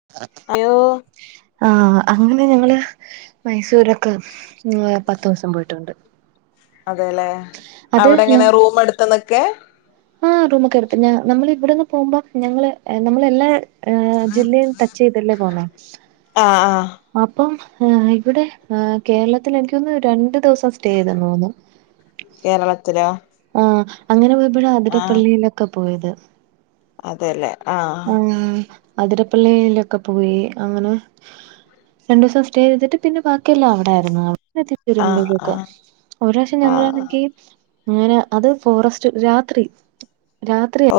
[inaudible] അയോ ആ അങ്ങനെ ഞങ്ങള് മൈസൂരൊ ക്ക ആ പത്തു ദിവസം പോയിട്ടുണ്ട്. അത് [unintelligible] ക്കെ ആ റൂമൊക്കെ എടുത്ത് ന്നാ ന്നമ്മൾ ഇവിടെന്ന് പോകുമ്പോ ഞങ്ങള് എ നമ്മള് എല്ലാ ഹ ജില്ലേ ടച്ച് ചെയ്തല്ലേ പോണെ ആഹ് ആഹ് അപ്പം ഇവിടെ ആ കേരളത്തിൽ എനിക്കൊന്ന് രണ്ടു ദിവസം സ്റ്റേ ചെയ്തന്ന് തോന്നുന്ന കേരളത്തിലോ? ആഹ് അങ്ങനെ പോയ്പഴാ അതിരപ്പള്ളിയിലൊക്കെ പോയത് അതെ ല്ലേ ഉം അതിരപ്പള്ളിയിലൊക്കെ പോയി അങ്ങനെ ഹേ രണ്ടുസം സ്റ്റേ ചെയ്തിട്ട് പിന്നെ ബാക്കിയെല്ലാം അവിടൊയിരുന്നു ആ.. ആഹ് തിരുമ്പല്ലുക ആഹ് ഒരീസം ആഹ് ഞങ്ങളാണെങ്കി.. അങ്ങനെ അത് ഫോറസ്റ്റ് രാത്രി.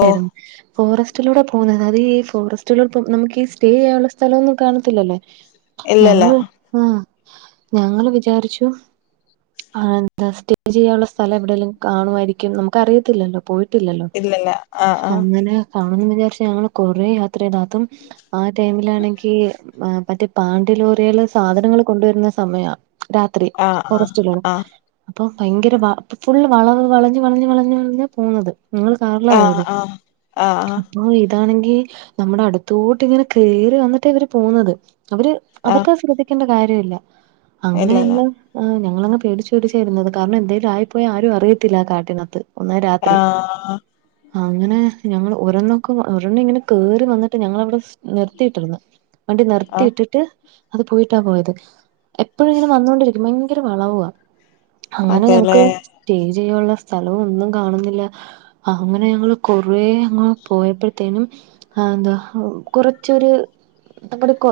ഓ ഫോറസ്റ്റിലൂടെ പോന്നന്നത് ഈ ഫോറസ്റ്റുകൾപ്പം നമുക്ക് ഈ സ്റ്റേ ആകാനുള്ള സ്ഥലന്നും കാണത്തില്ലല്ലേ.. ഇല്ലല്ല ഞങ്ങള് ആഹ് ഞങ്ങള് വിചാരിച്ചു ആഹ് എന്താ സ്റ്റേപ്പ്‌ ചെയ്യാനുള്ള സ്ഥലം എവിടെലും കാണുമായിരിക്കും നമുക്ക് അറിയത്തില്ലല്ലോ പോയി.. ട്ടില്ലല്ലോ ഇല്ലല്ല ആഹ് ആഹ് അങ്ങന.. കാണന്ന് വിചാരിച്ച ഞങ്ങള് കൊറെ യാത്ര ചെയ്ത അതും ആ ടൈമിലാണെങ്കി പറ്റേ. പാണ്ടി ലോറേള് സാധനങ്ങൾ കൊണ്ടുവരുന്ന സമയ രാത്രി ആഹ് ഫോറസ്റ്റിലൂടെ ആഹ് അപ്പൊ ഭയങ്കര വ ഫുള്ള് വളവ് വളഞ്ഞ് വളഞ്ഞ വളഞ്ഞ് വളഞ്ഞ പോണത്ത് ങ്ങൾ.. കാറിലാ ആഹ് പോയത്. ആഹ് ആഹ് ഇതാണെങ്കി നമ്മുടെ അടുത്തോട്ട് ഇങ്ങനെ കേറി വന്നിട്ട് ഇവര് പോകുന്നത്. അവര് ആഹ് അവർക്കആ ശ്രദ്ധിക്കേണ്ട കാര്യല്ല അങ്ങനെ ഇല്ലല്ല ഞങ്ങള് ആഹ് ഞങ്ങളങ്ങ് പേടിച്ച് പേടിച്ചാ ഇരുന്നത് കാരണം എന്തെലും ആയിപ്പോയ ആരും അറിയത്തില്ല ആ കാട്ടിനകത്ത് ഒന്ന രാത്രി ആഹ് അങ്ങനെ ഞങ്ങള് ഓരോന്നും.. ക്കാ ഒരൊന്ന് ഇങ്ങനെ കേറി വന്നിട്ട് ഞങ്ങവിടെ നിർത്തിട്ടിന്ന് വണ്ടി ആഹ് നിർത്തിയിട്ടിട്ട് അത് പോയിട്ടാ പോയത്. എപ്പോഴും ഇങ്ങനെ വന്നൊണ്ടിരിക്കും ഭയങ്കര വളവാ. അങ്ങനെ അതെല്ലേ ഞമക്ക്.. സ്റ്റേ ചെയ്യാനുള്ള സ്ഥലവും ഒന്നും കാണുന്നില്ല അങ്ങനെ ഞങ്ങള് കൊറേ ഞങ്ങള് പോയപ്പോഴത്തേനും ആഹ് എന്താ കുറച്ചൊരു നമ്മുടെ കൊ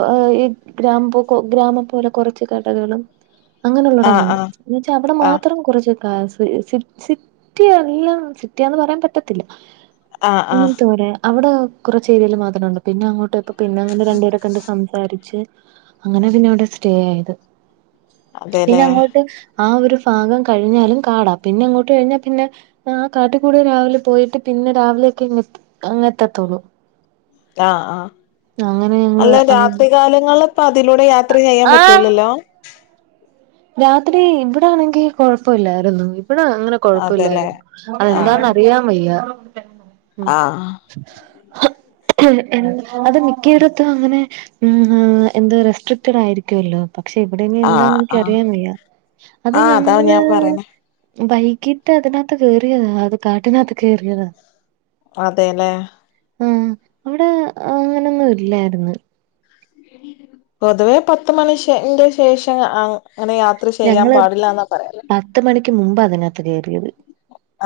ഗ്രാമ ഗ്രാമം പോലെ കൊറച്ച് കടകളും അങ്ങനെയുള്ള ഇടണ്ട് ആഹ് ആഹ് എന്ന് വച്ചാ അവിടെ ആഹ് മാത്രം കുറച്ച്.. ആഹ് സി സിറ്റി എല്ലാം സിറ്റിയന്ന് പറയാൻ പറ്റത്തില്ല.. ആഹ് ആഹ് അങ്ങനത്തെ രെ അവടെ കുറച്ച് ഏരിൽ മാത്രമുണ്ട് പിന്നെ അങ്ങോട്ട് ഇപ്പ പിന്നെ അങ്ങനെ രണ്ടുപേര കണ്ട് സംസാരിച്ച് അങ്ങനെ പിന്നെ അവിടെ സ്റ്റേ ആയത് പിന്നെ. അതെല്ലേ അങ്ങോട്ട് ആ ഒരു ഭാഗം കഴിഞ്ഞാലും കാടാം പിന്നെഅങ്ങോട്ട് കഴിഞ്ഞാ പിന്നെ ആഹ് കാട്ടിക്കൂടെ രാവിലെ പോയിട്ട് പിന്നെ രാവിലൊക്കെങ്ങ അങ്ങത്തെത്തോള്ളൂ ആഹ് ആഹ് അല്ല അങ്ങ് രാത്രി കാലങ്ങളില് ഇപ്പൊ അതിലൂടെ യാത്ര ചെയ്യാൻ പറ്റൂലല്ലോ രാത്രി ഇവിടെ ആണെങ്കി കൊഴപ്പവില്ലാരുന്നു ഇവിടെ അങ്ങനെ അതെല്ലേ കൊഴപ്പവില്ലാരുന്നു ആഹ് അതെന്താന്നറിയാൻ വയ്യ ഉം ആഹ് എ അത് മിക്കേടത്തും അങ്ങനെ ഊ എന്തോ റെസ്ട്രിക്റ്റഡ് ആയിരിക്കുമല്ലോ പക്ഷെ ആഹ് ഇവിടെനിയെന്താന്ന് ആഹ് എനിക്കറിയാൻവയ്യാ അത് ആഹ് അതാ ഞങ്ങള് ഞാൻ പറയണേ വൈകിട്ട് അതിനാത്ത് കേറീയതാ അത് കാട്ടിനാത്ത് കേറിയതാ അതെല്ലേ ആഹ് അവിടെ അങ്ങനെയൊന്നുയില്ലാരുന്നു പൊതുവേ പത്ത് മണിഷ്യന്റെ ശേഷം ആഹ് അങ്ങനെ യാത്ര ചെയ്യാൻ ഞങ്ങള് പാടില്ലാന്നാ പറയാറ് പത്ത് മണിക്ക് മുമ്പാ അതിനാത്ത് കേറിയത്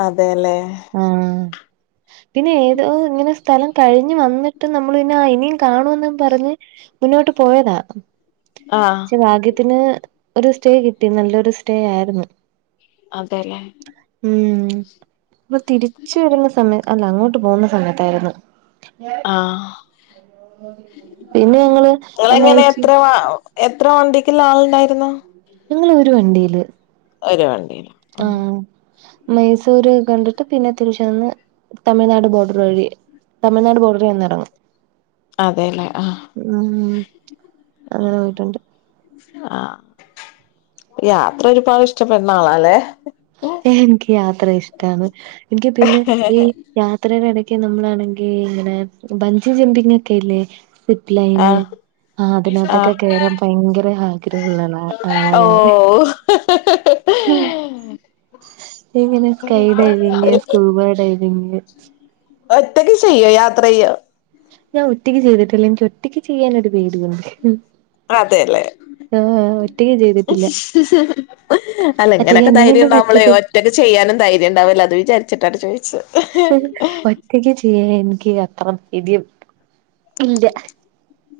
അതെല്ലേ ആഹ് പിന്നെ ഏതോ ഇങ്ങനെ സ്ഥലം കഴിഞ്ഞ് വന്നിട്ട് നമ്മൾ പിന്നെ ആഹ് ഇനിയും കാണുമെന്ന് പറഞ്ഞ് മുന്നോട്ട് പോയതാ ആഹ് ആഹ് പക്ഷെ ഭാഗ്യത്തിന് ഒരു സ്റ്റേ കിട്ടി നല്ലൊരു സ്റ്റേ ആയിരുന്നു അതെല്ലേ ഉം അപ്പൊ തിരിച്ചുവരുന്ന സമയം അല്ല അങ്ങോട്ട് പോകുന്ന സമയത്താരുന്നു ആഹ് പിന്നെ ഞങ്ങള് [unintelligible] ഓ എത്ര വണ്ടിക്കുള്ള ആളുണ്ടായിരുന്നു ഞങ്ങളൊരു വണ്ടീല് ഒരു വണ്ടിം ആഹ് മൈസൂര് കണ്ടിട്ട് പിന്നെ [unintelligible] തമിഴ്നാട് ബോഡറു വഴി തമിഴ്നാട് ബോഡറീ വന്നിറങ്ങും അതെല്ലേ ആഹ് ഊമ് അങ്ങനെ പോയിട്ടുണ്ട് ആഹ് യാത്ര ഒരുപാട് ഇഷ്ടപ്പെടുന്ന ആളാല്ലേ ഏ എനിക്ക് യാത്ര ഇഷ്ടാണ് എനിക്ക് പിന്നെ ഈ യാത്രയുടെ എടക്ക് നമ്മളാണെങ്കി ഇങ്ങനെ ബഞ്ച് ചിന്തീങ്ങ് ഒക്കെ ഇല്ലേ സിപ്പ് ലൈന് ആഹ് ആഹ് അതിനാത്തൊക്കെ കേറാൻ ആഹ് ഭയങ്കര ആഗ്രഹുള്ള ആളാ ഓ ഞാൻ ഉം ഇങ്ങനെ സ്കൈ ഡൈവിങ് സ്കൂബോ ഡവിങ് ഒറ്റയ്ക്ക് ചെയ്യോ യാത്ര ചെയ്യോ ഞാൻ ഒറ്റക്ക് ചെയ്തിട്ടില്ലേ എനിക്ക് ഒറ്റക്ക് ചെയ്യാനൊരു പേടിയുണ്ട് ആ അതയല്ലേ ആഹ് ഒറ്റയ്ക്ക് ചെയ്തിട്ടില്ല [unintelligible] അല്ല ഒറ്റയ്ക്ക് ഇങ്ങനെക്കെ എന്നെ ധൈര്യം കൊണ്ട് ഉണ്ടാകുമ്പോളെയ് പറ്റത്തില്ല ഒറ്റ ഒറ്റൊക്ക് ചെയ്യാനും ധൈര്യണ്ടാവില്ലാ അത് വിചാരിച്ചിട്ടാട്ടോ ചോയിച്ചത് ഒറ്റയ്ക്ക് ചെയ്യാൻ എനിക്ക് അത്ര ധൈര്യം ഇല്ല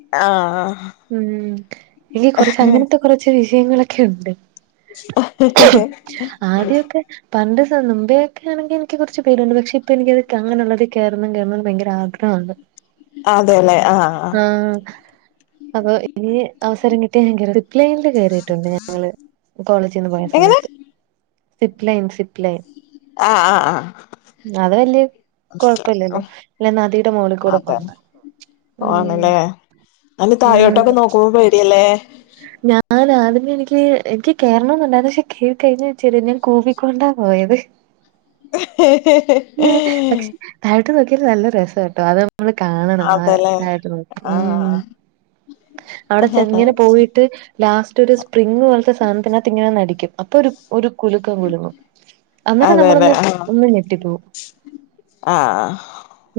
ആഹ് ആഹ് ഉം ഇനി കൊറച്ച് അങ്ങനത്തെ കൊറച്ച് വിഷയങ്ങളൊക്കെ ഉണ്ട് [unintelligible] ആദ്യമൊക്കെ പണ്ട് സ മുമ്പയൊക്കെ ആണെങ്കി എനിക്ക് കൊറച്ച് പേടിയുണ്ട്. പക്ഷെ ഇപ്പ എനിക്കത് അങ്ങനെ ഉള്ളതിൽ കേറണം കേറണം ഭയങ്കരം ആഗ്ര ത്താന് അതെല്ലേ ആഹ് ആഹ് അപ്പൊ ഇനി അവസരം കിട്ടിയാ ഞാൻ കോറും സിപ് ലൈനില് കേറിട്ടുണ്ട് ഞങ്ങള് കോളേജീന്ന് പോയ എങ്ങനെ സമയത്ത് സിപ്പ് ലൈൻ ആഹ് ആഹ് ആഹ് അത് വല്യ മനസ്സിലായി കൊഴപ്പില്ലല്ലോ ഉം അല്ല നദിയുടെ മുകളിൽ കൂടെ അതെ പോകുനെ ആണല്ലേ അതിന് ഉം തായോട്ടൊക്കെ നോക്കുമ്പോ പേടിയല്ലേ ഞാൻ ആദ്യമേ എനിക്ക് എനിക്ക് കേറണോന്നുണ്ടാരുന്നു പക്ഷെ കേറി കഴിഞ്ഞ ച്ചാല് ഞാൻ കൂവിക്കൊണ്ടാ പോയത് പക്ഷെ താഴോട്ട് നോക്കിയാല് നല്ല രസാട്ടോ അതാപ ഒന്ന് കാണണം ആ അതല്ലേ താഴോട്ട് നോക്കി ഉം ആഹ് അവിടെ ച്ചേറ്ങ്ങനെ പോയിട്ട് ലാസ്റ്റ് ഒരു സ്പ്രിങ്ങ് പോലത്തെ സാധനത്തിനകത്ത് ഇങ്ങനെ നിന്നടിക്കും അപ്പൊ ഒരു ഒരു കുലുക്കം കുലുങ്ങും അന്നേരം അതെല്ലെ നമ്മളൊന്ന് ആഹ് ഒന്ന് ഞെട്ടിപ്പോകും ആഹ്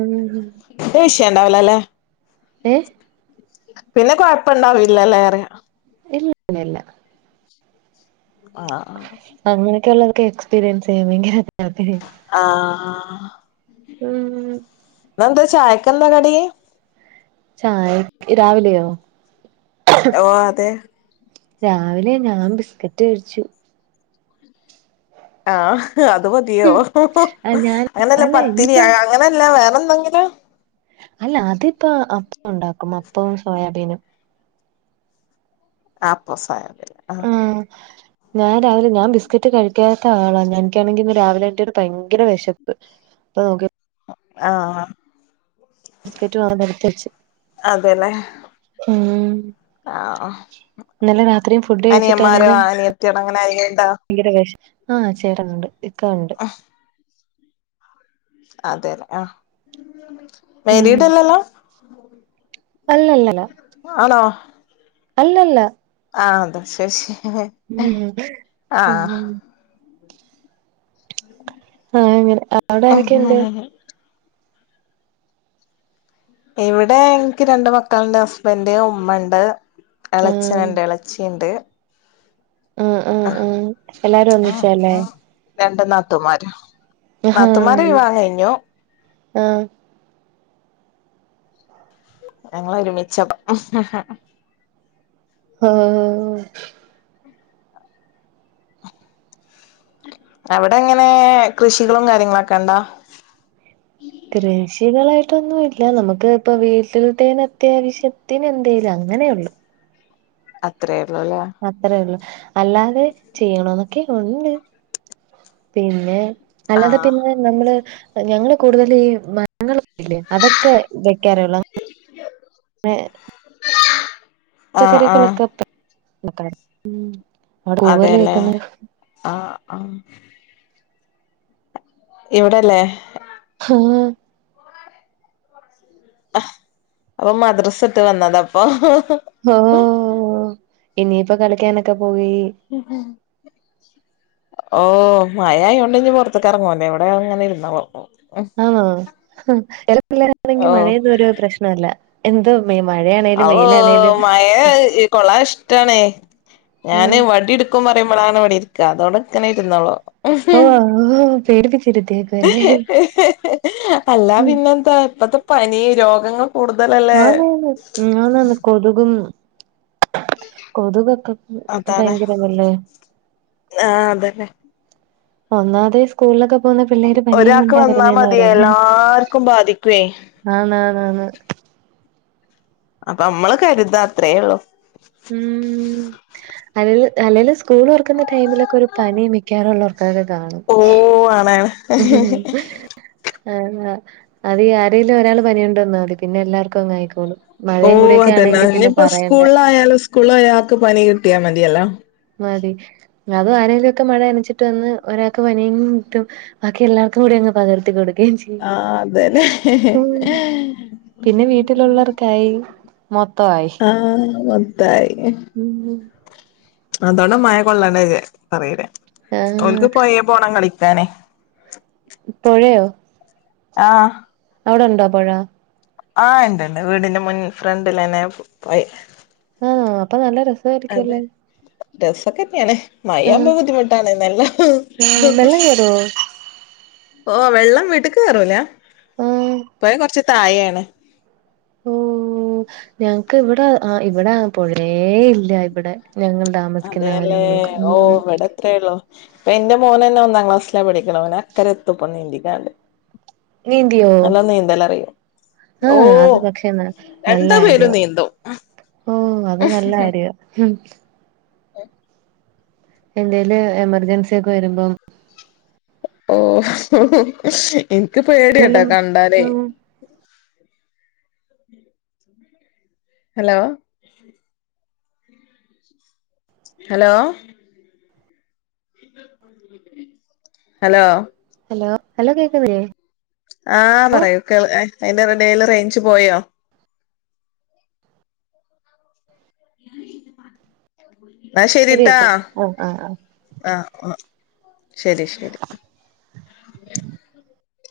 ഉം ഇത് വിഷയോണ്ടാവില്ലല്ലേ ഏഹ് പിന്നെ കൊഴപ്പൊണ്ടാവില്ലല്ലേറെ ഇല്ല ഇല്ല ആഹ് അങ്ങനൊക്കെ ഉള്ളതൊക്ക എക്സ്പീരിയൻസ് ചെയ്യുമെങ്കി അതെ ആഹ് ഉം. ഇന്നെന്ത്‌ ചായക്കെന്താ കടി? ചായക്ക് രാവിലെയോ? ഓഹ് അതെ. രാവിലെ ഞാൻ ബിസ്കറ്റ് കഴിച്ചു. ആഹ് അത് മതിയോ ഉം ഹ ഹൂ ആ ഞാൻ അങ്ങനെയല്ല അല്ല ഇനിയിപ്പ പത്തിരിയാ അങ്ങനല്ല വേറെ എന്തെങ്കിലും? അല്ല അതിപ്പോ അപ്പം ഉണ്ടാക്കും അപ്പോം സോയാബീനും. അപ്പോം സോയാബീനും. ആഹ്. ഞാൻ രാവിലെ ഞാൻ ബിസ്ക്കറ്റ് കഴിക്കാത്ത ആളാണ് ഞ എനിക്കാണെങ്കി ഇന്ന് രാവിലെ ഏറ്റിട്ട് ഭയങ്കര വെശപ്പ്. ഓക്കെ. ആഹ്. ബിസ്കറ്റ് വേറൊന്ന് എടുത്ത് വെച്ച് അതെല്ലേ ഉം. ആഹ് ഇന്നലെ രാത്രിയും ഫുഡ് അനിയമ്മാരോ കഴിച്ചിട്ടാണേലും അനിയത്തികളോ അങ്ങനെ ആരെങ്കിലും ഉണ്ടോ? ഭയങ്കര വെശ് ആഹ് ചേട്ടനുണ്ട് ഇക്ക ഉണ്ട്. അതെല്ലേ ആഹ് ഉം മേരീടല്ലല്ലോ? അല്ലല്ലല്ല. ആണോ? അല്ലല്ല. ആഹ് അതാ ശൊശെ. ഉം ഉം. [unintelligible] ആഹ് അങ്ങനെ അവിടെ ആരൊക്കെണ്ട്? ഇവിടെ എനിക്ക് രണ്ട് മക്കള്ണ്ട് ഹസ്ബൻഡ് ഉമ്മണ്ട് ആഹ് എളച്ചനുണ്ട് എള ച്ചീണ്ട്. ആഹ് ആഹ് ആഹ് എല്ലാരും ഒന്നിച്ചാല്ലേ. രണ്ട് നാത്തുമാരും. ആഹ് ആഹ്. ഞങ്ങള് ഒരുമിച്ച ഹൂ ഹൂ. ആഹ്. അവിടെ എങ്ങനെ കൃഷികളും കാര്യങ്ങളൊക്കെണ്ടാ? കൃഷികളായിട്ടൊന്നും ഇല്ല നമുക്ക് ഇപ്പ വീട്ടിലത്തേന് അത്യാവശ്യത്തിന് എന്തലും അങ്ങനെയുള്ളു. അത്രേ ഉള്ളല്ലേ. അത്രേ ഉള്ളു അല്ലാതെ ചെയ്യണോന്നൊക്കെ ഉണ്ട് പിന്നെ അല്ലാതെ ആഹ് പിന്നെ നമ്മള് ഞങ്ങള് കൂടുതൽ ഈ ഞങ്ങല്ലേ അതൊക്കെ വെക്കാറേള്ള [inaudible] ആഹ് ആഹ് പച്ചക്കറികളൊക്കെ അവിടെ പൂവല അതെല്ലേ കേക്കുന്ന ആഹ് ആഹ് ഇവിടെല്ലേ ഉം ഓൻ മദ്രസ് ഇട്ട് വന്നതാ ഇപ്പൊ ഓഹ് ഇനിയിപ്പോ കളിക്കാനൊക്കെ പോയി ഓ മയായോണ്ട് ഇഞ്ഞ് പുൊറത്തക്ക ഇറങ്ങുവന്നല്ല എവിടെ അങ്ങന ഇരുന്നാ ആപിള്ളേരാണെങ്കിൽ മഴ ഓഹ് ഒരു പ്രശ്നമല്ല എന്ത മഴന്നേ ആ ഓ മഴ ഈ കൊള്ളാൻ ഇഷ്ടാ ണ ഞാന് ആഹ് വടി ഇടുക്കും ക്കും പറുമ്പോഴാണ് ഇവിടെ ഇരിക്കഅതോടെ ഇക്കനെ ഇുരുന്നോളൂ കു ഓ ഓ പേടിപ്പിചിരിത്തിയക്കലെ അല്ല പിന്നെന്താ ഇപ്പത്തെ പനി രോഗങ്ങള ആനന്ന് ആനാണ് കൊതുകും കൊതുകൊക്കെ ഭയങ്കര തല്ലേ ആ അതന്നെ ഒന്നാമതെ സ്കൂളിലൊക്കെ പോകുന്ന പിള്ളേര് പനിയും ഒരാൾക്ക് കൊണ്ടാ വന്നാ വരുന്നന്ന് മതി പറയുന്നേ എല്ലാർക്കും ബാധിക്കുവേ ആന്നാന്നാന് അപ്പ മ്മള് കരുതാ അത്രേ ഉള്ളൂ. ഉ അല്ലല് അല്ലെലുംസ്കൂൾ ഓർക്കുന്ന ടൈമിലൊക്കെ ഒരു പനി മിക്കാറുള്ള അയിലെ കാണും. ഓ ആണന്നു ഉം അ അത്ഈ ആരങ്കിലും ഒരാൾ പനിയുണ്ടോ ന്നാൽ മതി പിന്നെ എല്ലാർക്കും അങ്ങ് ആയിക്കോലും. ഓ അതന്നാ ഇനിയിപ്പോ സ്കൂളിലായാലും സ്കൂളായയാ ആൾക്ക് പനി കിട്ടിയാൽ മതിയല്ലോ മതി അത് ആനെങ്കിലൊക്കെ മഴ അനച്ചിട്ട് വന്ന് ഒരാൾക്ക് പനിയങ്കും കിട്ടും. ബാക്കി എല്ലാവർക്കും കൂടി അങ് പകർത്തി കൊക്കുകയും ചെയ്യു ആ അതന്നെ പിന്നെ വീട്ടിലുള്ളവർക്കായി മൊത്തയി ആഹ മൊത്തായി അതാണ് മഴ കൊള്ളണ്ട പറയല ആഹ് ഓൽക്ക് പോയേ പോണം കളിക്കാനെ പായയോ ആഹ് ഔടെ ണ്ടാ പൊഴ ആഹ ഇണ്ട്ണ്ട് വീടിന്റെ മുൻ ഫ്രണ്ടിലന്നെ പോയ് ആ അപ്പൊ നല്ല രസം അതെ രസൊക്കെ ന്നെയാണ്. ആഹ് മയാവുമ്പോ ബുദ്ധിമുട്ടാണ് നല്ല വെള്ളം കേറുവോ ഓ വെള്ളം വിടുക്ക് കേറുല ആഹ് പൊയ കൊറച്ച തായാണ്. ഓ ഞങ്ങക്ക് ഇവിടെ ആ ഇവിടെ പൊഴേ ഇല്ല ഇവിടെ ഞങ്ങൾട അതേല്ലേ ഓവിടെ എത്രേ ള്ളു ഇപ്പൊ എന്റെ മോന ന്നെ ഒന്നാം ക്ലാസ്സില പഠിക്കണ ഓൻ അക്കരെ എത്തുപ്പീനീന്തിക്കാണ്ട് നീന്തിയോ നല്ല നീന്തൽ അറിയും. ആഹ അത് പക്ഷെ നല്ല രണ്ടു ആര്യാ പേരും നീന്തും ഓ അത് നല്ല ആര്യാ ഉം. [inaudible] എന്തേലും എമർജൻസി ഒക്കെ വരുമ്പം. ഓ ഓ ഇനിക്ക് പേടിയട്ടോ അല്ലേലും കണ്ടാലേ. ഉം hello hello. Hello hello hello കേൾക്കുന്നില്ലേ? ആഹ പറയൂ കേ അതിന്റെടേൽ റേഞ്ച് പോയോ? [unintelligible] ന്നാ ആ ശരി ശരിട്ടാ കേട്ടോ ഓ ആഹ് ആഹ് ആഹ ആഹ് ശരി ശരി.